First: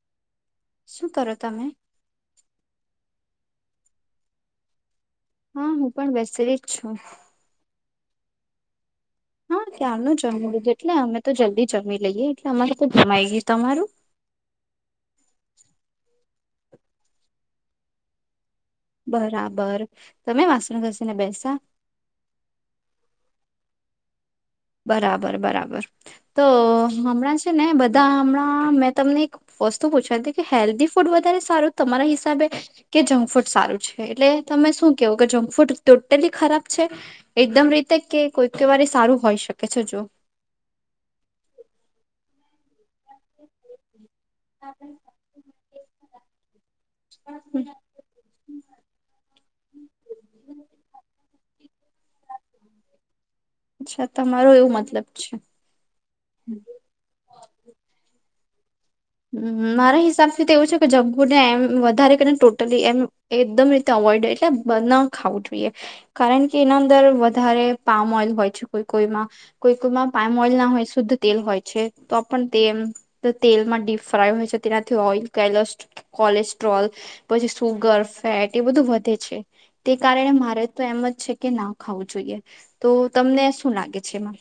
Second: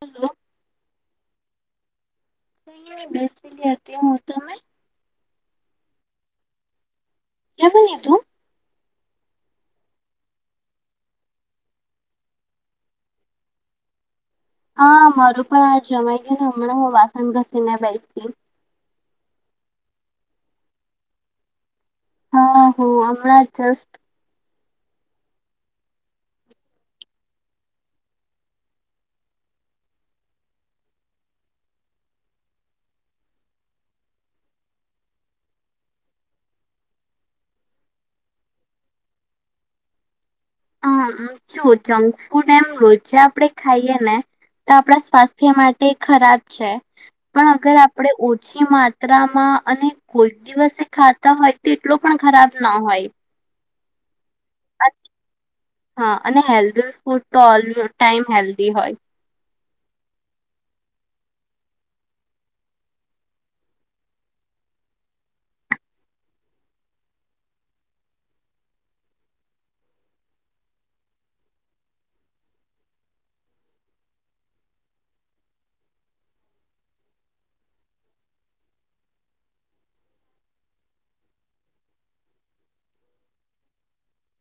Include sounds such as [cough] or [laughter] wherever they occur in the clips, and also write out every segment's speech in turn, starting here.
Hello. શું કરો તમે. કઈ ની બેસી રિયા અત્યારે હું તમે. હા હું પણ બેસેલી જ છું. જમી લીધું. હા ક્યારનું જમી લીધું એટલે અમે તો જલ્દી જમી લઈએ એટલે અમારે તો જમાઈ ગ્યું નેતમારું. હા મારું પણ આ જમાઈ ગ્યું ને હમણાં હું વાસણ ઘસીને બેસી. બરાબર તમે વાસણ ઘસીને બેસા. હો હમણાં જસ્ટ. બરાબર બરાબર તો હમણાં છે ને બધા હમણાં મેં તમને વસ્તુ પૂછવાતી કી હેલ્થી ફૂડ વધારે સારું તમારા હિસાબે કે જંક ફૂડ સારું છે, એટલે તમે શું કેવો કે જંક ફૂડ ટોટલી ખરાબ છે. એકદમ રીતે કે કોય ક વાર એ સારું હોઈ શકે છે જો. અ અમ્મ જો જંક ફૂડ એમ રોજે આપળે ખાઈએ ને તો આપળા સ્વાસ્થ્ય થ્ય માટે ખરાબ છે પણ અગર આપળે ઓછી માત્રામાં અને કોઈ દિવસે ખાતાં હોય તો એટલો પણ ખરાબ ના હોય. અચ્છા તમારું એવું મતલબ છે. હા અને હેલ્ધી ફૂડ તો ઓલ ટાઈમ હેલ્ધી હોય. હમ્મ હમ, મારા હિસાબથી તો એવું છે કે જંક ફૂડ ને એમ વધારે કરીને ટોટલી એમ એકદમ રીતે અવોઇડ એટલે બનાવું નેખાવું જોઈએ. કારણ કે એના અંદર વધારે પામન હોય છે કોઈ કોઈમાં કોઈ કોઈમાં પામન ઓઈલ ના હોય શુદ્ધ તેલ હોય છે, તો પણ તે એમ તેલમાં દિપ ફ્રાય હોય છે તેનાથી ઓઈલ કેલોસ્ટ કોલેસ્ટ્રોલ, પછી સુગર, ફેટ એ બધું વધે છે. તે કારણે મારે તો એમ જ છે કે ના ખાવું જોઈએ, તો તમને શું લાગે છે એમાં.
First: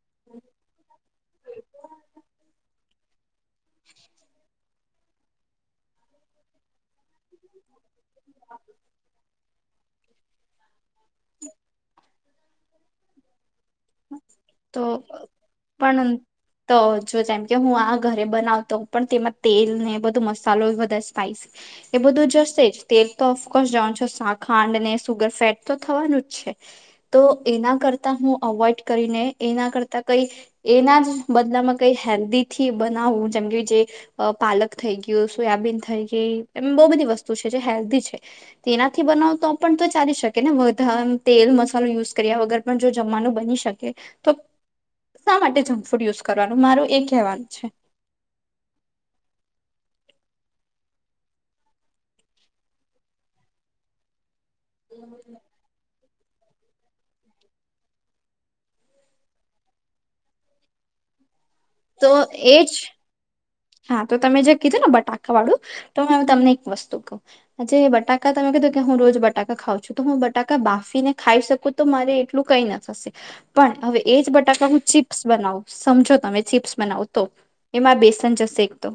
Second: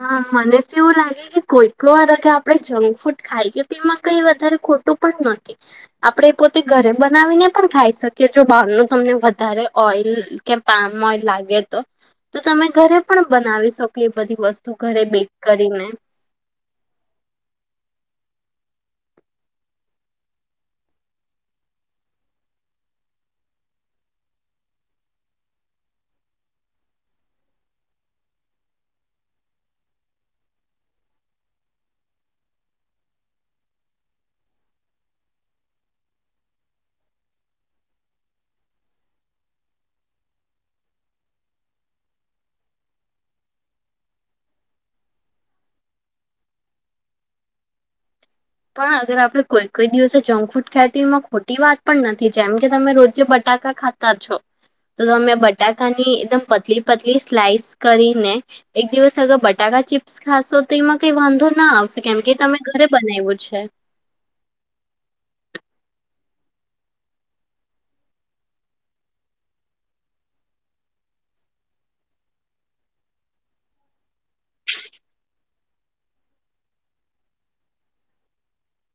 હા, મને તો એવું લાગે કે કોઈક વાર કે આપડ જંક ફૂડ ખાઈકે તોમાં કઈ વધારે ખો ટું પણ નથી. આપડે પોતે ઘરે બનાવીને પણ ખાઈ શકીએ જો બહારનું તમને વધારે ઓઈલ કે પામ ઓઈલ લાગે તો, તો તમે ઘરે પણ બનાવી શકો એ બધી વસ્ તો પણ તો જો જેમ કે હું આ ઘરે બનાવ તો પણ તેમાં તેલ ને એ બધું મસાલો વધાર સ્પાઈસી એ બધું જશે જ. તેલ તો ઓફકોર્સ જવાન છે શા ખાંડને સુગર સેટ તો થવાનું છે તો એના કરતા હું અવોઈડ કરીને, એના કરતા કઈ એના જ બદલામાં કઈ હેલ્દીથી બનાવું જેમ કે જે અ પાલક થઈ ગ્યું, સોયાબીન થઈ ગઈ એમ બો બધી વસ્તુ છે જે હેલ્દી છે. તેનાથી બનાઉ તો પણ તો ચાલી શકે ને વધા આમ તેલ મસાલો યુઝ કર્યા વગર પણ જો જમવાનું બની શકે, તો શા માટે જંક ફૂડ યુઝ કરવાનું મારું એ કેવાનું છે. પણ અગર આપળે કોઈ કોઈ દિવસે જંક ફૂડ ખાય તો એમાં ખોટી વાત પણ નથી જેમ કે તમે રોજે બટાકા ખાતા છો, તો તમે બટાકાની એકદમ પતલી પતલી સ્લાઈસ કરીને એક દિવસ અગ બટાકા ચિપ્સ ખાસો તો એમાં કઈ વાંધો ના આ શકે તો કેમ કે એ તમે એજ ઘરે બનાઈવો છે. હા, તો તમે જે કીધું ને બટાકા વાડુ તો મેં હવે તમને એક વસ્તુ કઉ આ જે બટાકા તમે કીધું કે હું રોજ બટાકા ખાઉ છું તો હું બટાકા બાફીને ખાઈ શકું તો મારે એટલું કઈ ના થશે, પણ હવે એજ બટાકા હું ચીપ્સ બનાવું સમજો તમે ચીપ્સ બનાવું તો એમાં બેસન જશે એક તો.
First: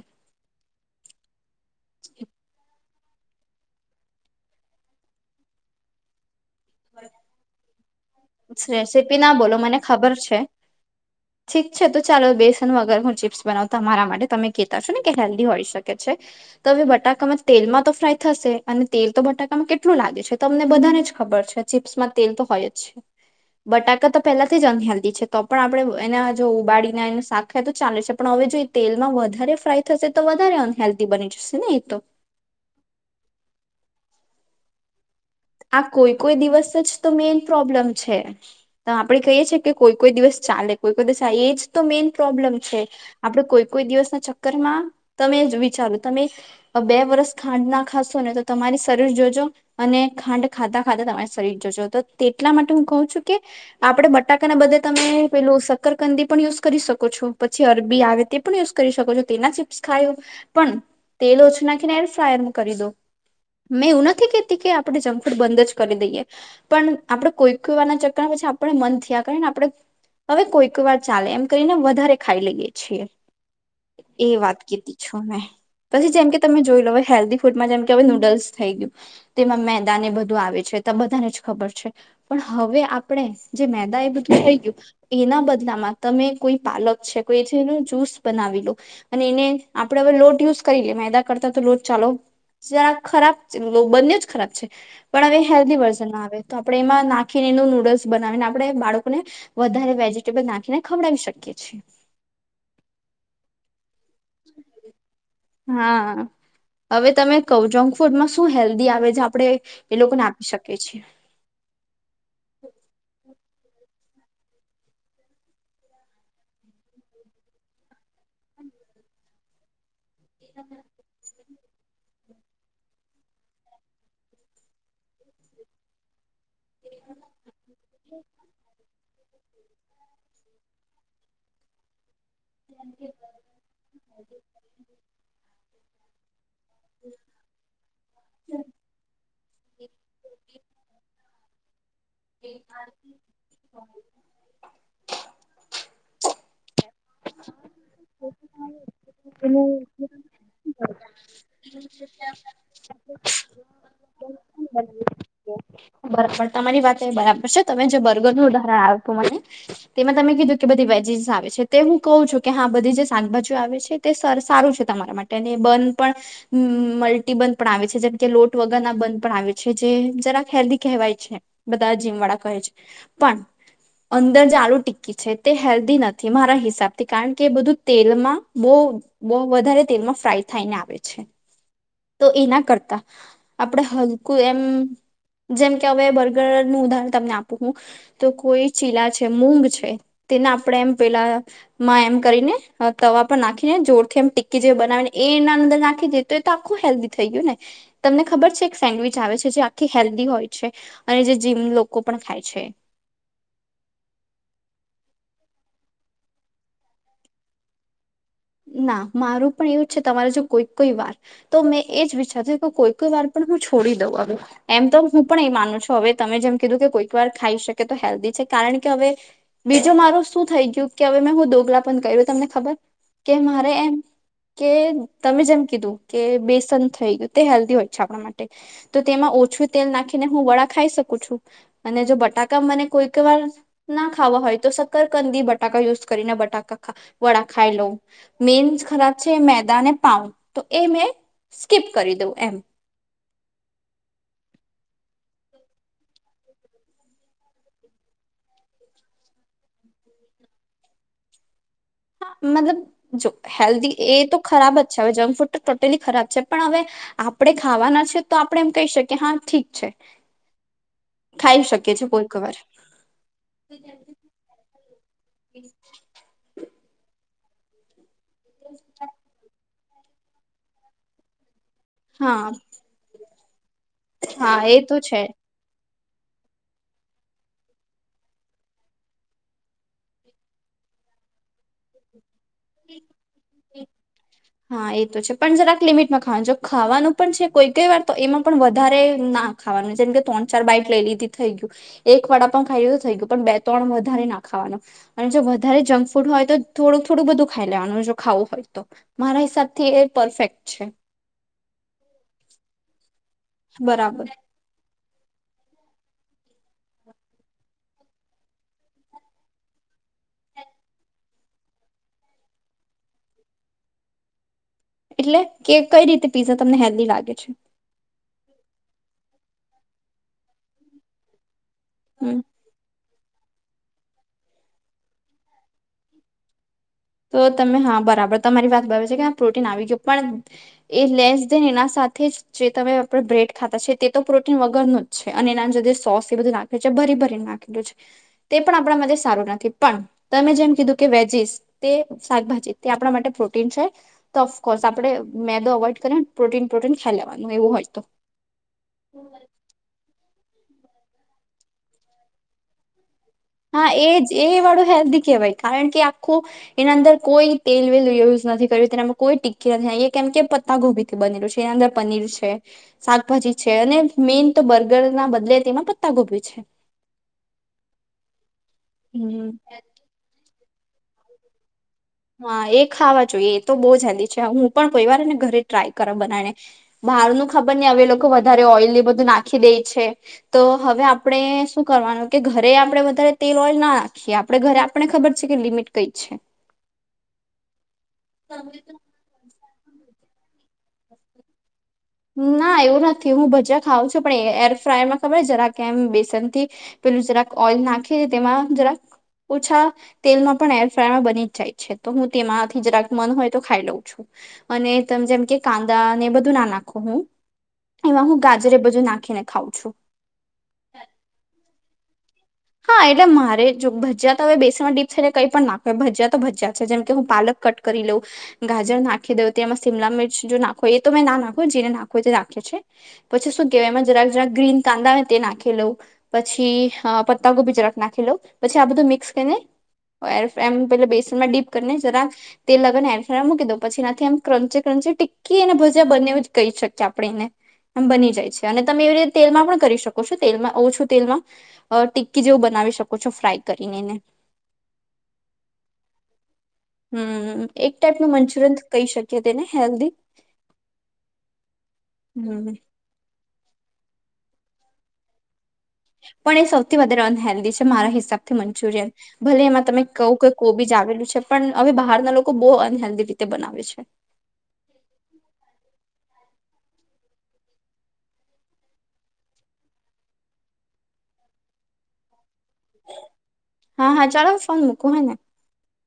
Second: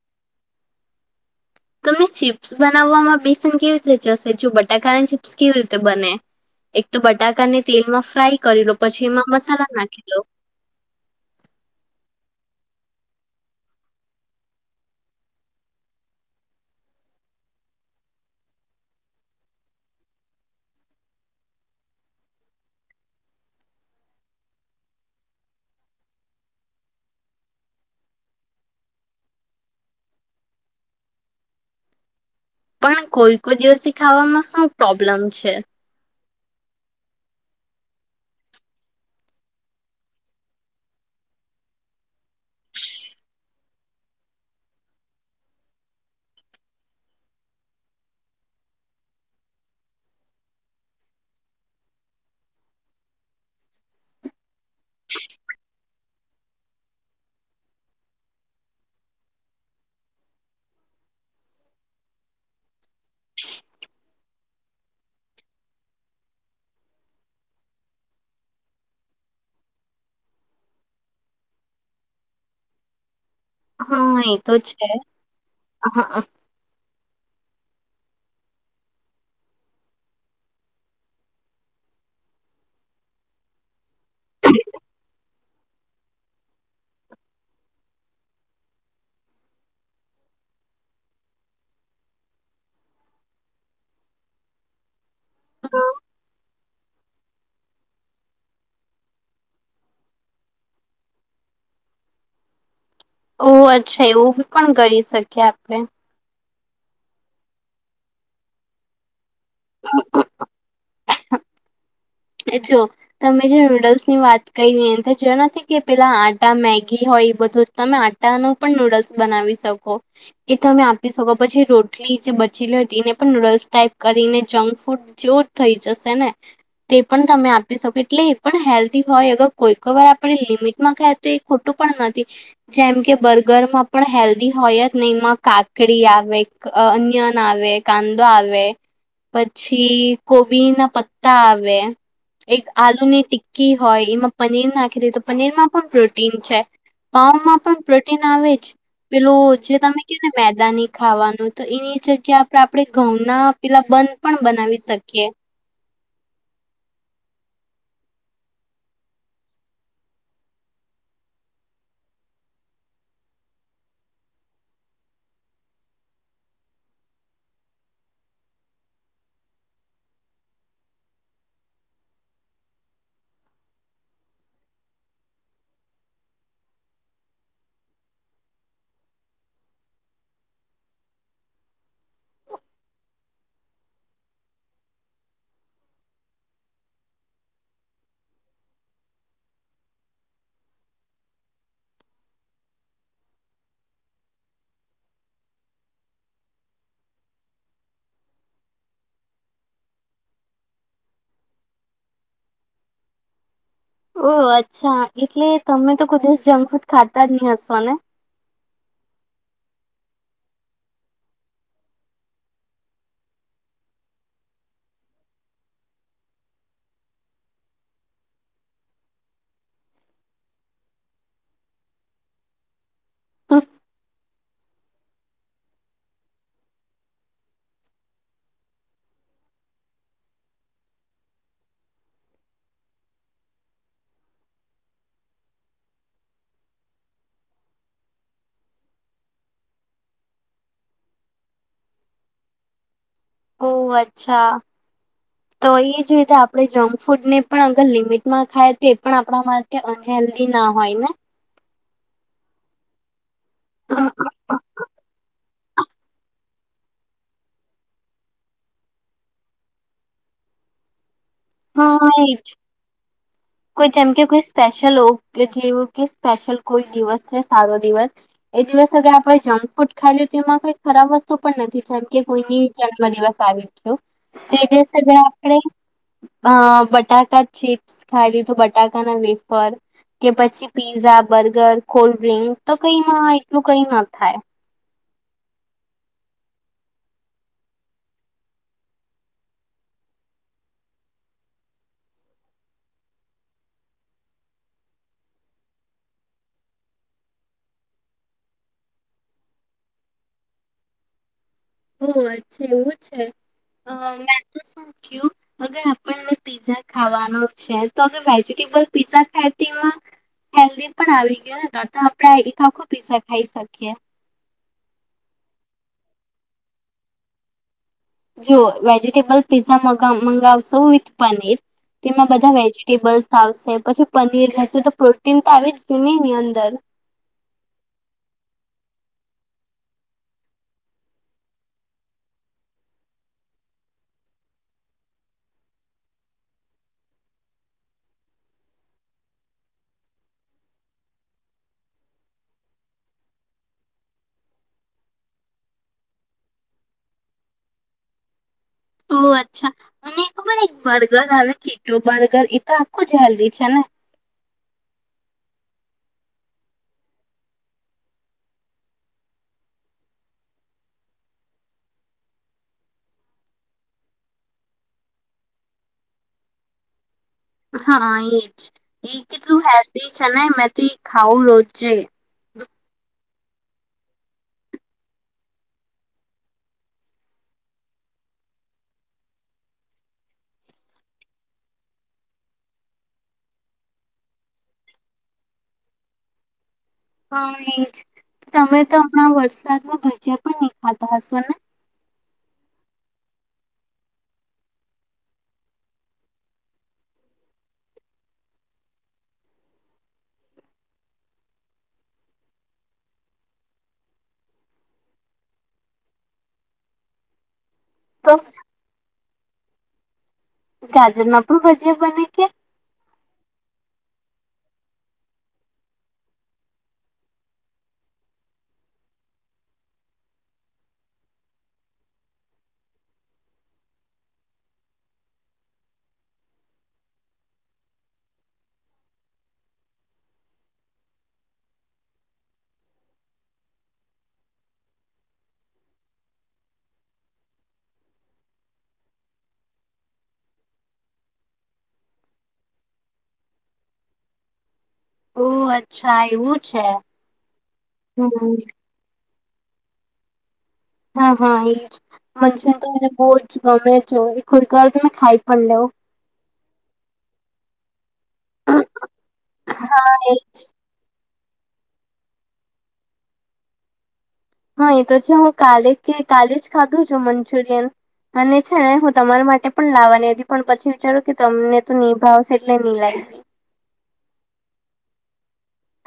તમે ચીપ્સ બનાવામાં બેસન કેવી રીતે જશે જો બટાકાની ચીપ્સ કેવી રીતે બને એક તો બટાકાને તેલમાં ફ્રાય કરી લો, પછી રેસીપી એમાં ના મસાલા નાખી દો. છીક છે તો ચાલો બેસન વગર હું ચીપ્સ બનાવ તમારા માટે તમે કેતા છો ને કે હેલ્ધી હોઈ શકે છે તો હવે બટાકામાં તેલમાં તો ફ્રાય થશે અને તેલ તો બટાકામાં કેટલું લાગે છે તમને બધાને જ ખબર છે ચિપ્સમાં તેલ તો હોય જ. બટાકા તો પેલાથી જ ઉનહલ્દી છે તો પણ આપડે એને અ જો ઉબાડીને એન શાક ખાએ તો ચાલે છે પણ હવે જો એ તેલમાં વધારે ફ્રાય થશે તો વધારે અનહેલ્ધી બની જશે ને એ તો. પણ કોઈ કોઈ દિવસે ખાવામાં શું પ્રોબ્લેમ છે. આ કોઈ કોઈ દિવસ જ તો મેઈન પ્રોબ્લેમ છે. તો આપણે કહીએ છીએ કે કોઈ કોઈ દિવસ ચાલે કોઈ કોઈ દિવસ એજ તો મેઈન પ્રોબ્લેમ છે. આપડે કોઈ કોઈ દિવસના ચક્કરમાં તમે જ વિચારો તમે બે વરસ ખાંડ ના ખાશો ને તો તમારી શરીર જોજો અને ખાંડ ખાતા ખાતા તમારા શરીર જોજો તો તેટલા માટે હું કઉ છું કે આપડે બટાકા ના બધે તમે પેલું શક્કરકંદી પણ યુઝ કરી શકો છો પછી અરબી આવે તે પણ યુઝ કરી શકો છો તેના ચીપ્સ ખાયું પણ તેલ ઓછું નાખીને એર ફ્રાયરમ કરી દો મેં એવું નથી કેતી કે આપડે જંક ફૂડ બંધ જ કરી દઈએ પણ આપડે કોઈ કોઈ વારના ચકરમાં પછી આપણને મન થયા કરે ને આપડે હવે કોઈક વાર ચાલે એમ કરીને વધારે ખાઈ લઈએ છીએ. હા એ તો વાત છે કીધી છું મેં હ પછી જેમ કે તમે જોઈ લો હવે હેલ્ધી ફૂડમાં જેમ કે હવે નૂડલ્સ થઈ ગયું તેમાં મેં દાને બધું આવે છે તો બધા ને જ ખબર છે, પણ હવે આપણે જે મેદા એ થઈ ગયું એના બદલામાં તમે કોઈ પાલક છે કોઈ જેનું જૂસ બનાવી લો અને એને આપડે હવે લોટ યુઝ કરી લીએ મેદા કરતા તો લોટ ચાલો જરા ખરાબ ખરાબ છે બંને જ ખરાબ છે, પણ હ હેલ્ધી વર્ઝનમાં આવે તો આપણે એમાં નાખીને એનું નૂડલ્સ બનાવીને આપણે બાળકોને વધારે વેજીિટેબલ નાખીને ખવડાવી શકીએ છીએ ઓ અચ્છા એવું પણ કરી શકીએ આપણે હા હવે તમે [unintelligible] જંક ફૂડમાં શું હેલ્ધી આવે છે આપડે એ લોકોને આપી શકીએ છીએ એ જો તમે જે નૂડલ્સની વાત કરી જેનાથી કે પેલા આટા મેગી હોય બધું તમે આ આટાનું પણ નૂડલ્સ બનાવી શકો એ તમે આ આપી સકો પછી રોટલી જે બચેલી હોય તેને પણ નૂડલ્સ ટાઈપ કરીને જંક ફૂડ જ્યોત થઈ જશે ને તે પણ તમે આપી શકો એટલે એ પણ હેલ્ધી હોય અગર કોઈ વાર આપડે લિમિટમાં ખાય તો એ ખોટું પણ નથી જેમ કે બર્ગરમાં પણ હેલ્ધી હોય જ નઈ એમાં કાકડી આવે અન્યન આવે કાંદો આવે પછી કોબી ના પ ત્તા આવે એક આલુની ટીકી હોય એમાં પનીર નાખી દઈ તો પનીરમાં પણ પ્રોટીન છે પાાવમાં પણ પ્રોટીન આવે જ પેલુ જે તમે કીધુ ને મેદાની ખાવાનું તો એની એ જગ્યા આપણેે ઘઉંના પેલા [unintelligible] પણ બનાવી શકીએ [unintelligible] બરાબર તમારી વાત એ બરાબર છે તમે જે બર્ગરનું ઉદાહરણ આપ્યું મને તેમાં તમે કીધું કે બધી વેજીસ આવે છે તે હું કઉું છું કે હા બધી જે શાકભાજીઓ આવે છે. તે સર સારું છે તમારા માટે અને [unintelligible] પણ મલ્ટીબંધ પણ આવે જેમ કે લોટ વગરના બંધ પણ આવે છે જે જરા હેલ્ધી કહેવાય છે બધા જીમ વાળા કહે છે પણ અંદર જે આલુ ટિક્કી છે તે હેલ્ધી નથી મારા હિસાબથી કારણ કે એ બધું તેલમાં બહુ બહુ વધારે તેલમાં ફ્રાય થાયને આવે છે. તો એ ના કરતા આપડે હલકું એમ જેમ કે હવે બર્ગરનું ઉદાહરણ તમને આપું હું તો કોઈ ચીલા છે મૂંગ છે તેને આપણે એમ પેલા માં એમ કરીને તવા પણ નાખીને જોરથી એમ ટીકી જેવુ બનાવીને એના અંદર નાખી દઇ તે તો આખું હેલ્ધી થઈ ગયું ને તમને ખબર છે એક સેન્ડવીચ આવે છે જે આખી હેલ્ધી હોય છે અને જે જીમ લોકો પણ ખાય છે. ઓહ અચ્છા એટલે તમે તો કોઇ જંક ફૂડ ખાતા જ ની હસો ને ના મારું પણ એવું છે. તમારે જો કોઈક કોઈ વાર તો મેં એ જ વિચારતી કે કોઈ કોઈ વાર પણ હું છોડી દઉં હવે એમ તો હું પણ એ માનું છું હવે તમે જેમ કીધું કે કોઈક વાર ખાઈ શકે તો હેલ્ધી છે કારણ કે હવે બીજું મારું શું થઈ ગયું કે હવે મેં હું દોગલા પણ કર્યું તમને ખબર કે મારે એમ કે તમે જેમ કીધું કે બેસન થઈ ગયું તે હેલ્ધી હોય છે, આપણા માટે તો તેમાં ઓછું તેલ નાખીને હું વડા ખાઈ શકું છું અને જો બટાકા મને કોઈક વાર ના ખાવા હોય તો સક્કરકંદી બટાકા યુઝ કરીને બટાકા વડા ખાઈ લઉ મેન ખરાબ છે મેદા ને પાઉ તો એ મેં સ્કીપ કરી દઉં એમ ઓહ અચ્છા તો એ જ રીતે આપણે જંકફૂડને પણ અગર લિમિટમાં ખાય તો એ પણ આપણામાં કે અનહેલ્ધી ના હોય ને હા મતલબ જો હેલ્ધી એ તો ખરાબ જ છે હવે જંક ફૂડ તો ટોટલી ખરાબ છે. પણ હવે આપણે ખાવાના છે. તો આપણે એમ કહી શકીએ હા ઠીક છે. ખાઈ શકીએ છે હા એ કોઈક જ વાર કોઈ [unintelligible] સ્પેશલ [unintelligible] જેવું કે સ્પેશિલ કોઈ દિવસ છે સારું દિવસ એ દિવસ આપણે જમ ફૂડ ખાઈ લીધું તો એમાં કઈ ખરાબ વસ્તુ પણ નથી જેમ કે હા કોઈની જન્મદિવસ આવી ગયો તે હા એ દિવસે તો છે. [unintelligible] આપણે જ અ બટાકા ચીપ્સ ખાય લીધું બટાકા ના વેફર કે પછી પીઝા બર્ગર કોલ્ડ્રિંક તો કઈમાં એટલું કઈ ન થાય હા એ તો છે. પણ જરા આ લિમિટમાં ખાવાનું જો ખાવાનું પણ છે. કોઈ કઈ વાર તો એમાં પણ વધારે ના ખાવાનું છે. જેમ કે ત્રણ ચાર બાઈટ લઈ લીધી થઈ ગયું. એક વડાપાઉં પણ ખાઈ તો થઈ ગયું પણ બે ત્રણ વધારે ના ખાવાના. અને જો વધારે જંક ફૂડ હોય તો થોડુંક થોડું બધું ખાઈ લેવાનું જો ખાવું હોય તો મારા હિસાબ થી એ પરફેક્ટ છે. ઓ અચ્છા એવું છે. બરાબર મેં તો શું કર્યું અગર આપણ પીઝા ખાવાનો છે. તો વેજીિટેબલ પીઝા ખાય તેમાં. હેલ્દી પણ આવી ગયો ને તો તો આપણે એક આખો પીઝા ખાઈ શકીએ એટલે કે કઈ પીઝા તમને હેલ્દી લાગે છે. જો વેજીટેબલ પીઝા મગાવશો વિથ પનીર તેમાં હમ. બધા વેજ [unintelligible] આવશે પછી પનીર રહેશે તો પ્રોટીન તો આવી જ ગયું ને એની અંદર અંદર તો તમે હા બરાબર તમારી વાત બરાબર છે કે પ્રોટીન આવી ગયું પણ એ લેશ દેન એના સાથે જે તમે આપણે બ્રેડ ખાતા છે. તે તો પ્રોટીન વગરનું જ છે. અને એના અંદર જો સોસ એ બધું લાગે ભરી ભરી નાખેલુ છે. તે પણ આપણા માટે સારું નથી પણ તમે જેમ કીધું કે વેજીસ તે શાકભાજી તે આપણા માટે પ્રોટીન છે તો ઓફકોર્સ આપણેે મેદો અવોઇડ કરીને પ્રોટીન પ્રોટીન ખાઈ લેવાનું એવું હોય તો. તો અચ્છા અને ખબર એક બર્ગર આવે કીટો બર્ગર એ તો આખું જ હલ્દી હા એજ એ વાળું હેલ્દી કહેવાય કારણ કે આખો એના અંદર કોઈ તેલ વેલ યુઝ નથી કર્યું તેનામાં કોઈ ટીકી નથી આ કેમ કે પત્તા ગોબી થી બનેલું છે. એ અંદર પનીર છે. શાકભાજી છે. અને મેન તો બર્ગર ના બદલે તેમાં પત્તા ગોભી છે. હા એજ એ હમ. કેટલું હેલ્દી છે. ને મેં તો ખાવું રોજે હા એ ખાવા જોઈએ એ તો બહુ જ હેલ્દી છે હું પણ કોઈ વાર ને ઘરે ટ્રાય કર બનાને.. બહાર નું ખબર નહી હવે લોકો વધારે ઓઇલ બધું નાખી દે છે. તો હવે આપણે શું કરવાનું કે ઘરે આપણે વધારે તેલ ઓઇલ ના નાખીએ આપ આપણે ઘરે આપણને ખબર છે. કે લિમિટ કઈ છે. હા એ જ તમે તો હમણાં વરસાદમાં ભજીયા પણ નહી ખાતા હશો ને? ના એવું નથી હું ભજીયા ખાઉં છું પણ એરફ્રાયમાં ખબર જરા કે એમ બેસન થી પેલું જરાક ઓઈલ નાખે તેમાં જરાક ઓછા તેલમાં પણ એરફ્રાયમાં બની જ જાય છે તો હું તેમાંથી જરાક મન હોય તો ખાઈ લઉં છું. અને તમે જેમ કે કાંદા ને એ બધું ના નાખ [unintelligible] હું એમાં તો હું ગાજરે બધું નાખીને ખાઉ છું. ગાજર ના પણ ભજીયા બને કે? હા એટલે મારે જો ભજીયા તો હવે બેસન ડીપ્ એટલે કંઈ પણ નાખો ભજીયા તો ભજીયા છે જેમ કે હું પાલક કટ કરી લઉ ગાજર નાખી દઉ તે એમાં શિમલા મિર્ચ જો ના ખોવો હોય એ તો મેં ના નાખુ જે ને નાખો હોય તે નાખે છે. પછી શું કહેવાય એમાં જરાક જરાક ગ્રીન કાંદા હોય તે નાખી લઉં પછી હા પત્તા ગોભી જરાક નાખી લઉ પછી આ બધું મિક્સ કરીને એર ફ્રેમ પેલા બેસન માં ડીપ કરીને જરાક તે લગન એર ફ્રેમ મૂકી દઉં પછી એનાથી આમ ક્રંચે ક્રંચે ટીક્કી અને ભજીયા બને એ જ કહી શકીએ આપણે એને આમ બની જાય છે અને તમે એવી રીતે તેલમાં પણ કરી શકો છો તેલમાં ઓછું તેલમાં અ ટી ટીક્કી જેવું બનાવી શકો છો ફ્રાય કરીને એને ઓહ અચ્છા એવું છે હમ્મ એક ટાઈપનું હમ મંચુરિયન કહી શકીએ તેને હેલ્ધી હા હા એ જ હમ્મ. મંચુરિયન તો મને બહુ જ ગમે છે એ કોઈક વાર તમે ખાઈ પણ લ્યો પણ એ સૌથી વધારે અન હેેલ્ધી છે મારા હિસાબથી મંચુરિયન. ભલે એમાં તમે કઉ કે હા કોબી જ આવેલું છે પણ હવે બહારના લોકો બહુ અનહેલ્ધી રીતે બનાવે છે. હા એ તો છે હું કાલે કે કાલે જ ખાધું છે મંચુરિયન. અને છે ને હું તમારા માટે પણ લાવવાની હતી પણ પછી વિચારું કે તમને તો નહી ભાવશે. એટલે નહી લાવી હા હા ચાલો ફોન મૂકું હે ને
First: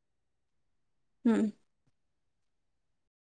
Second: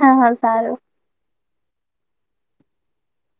હા હા સારું. હમ્મ.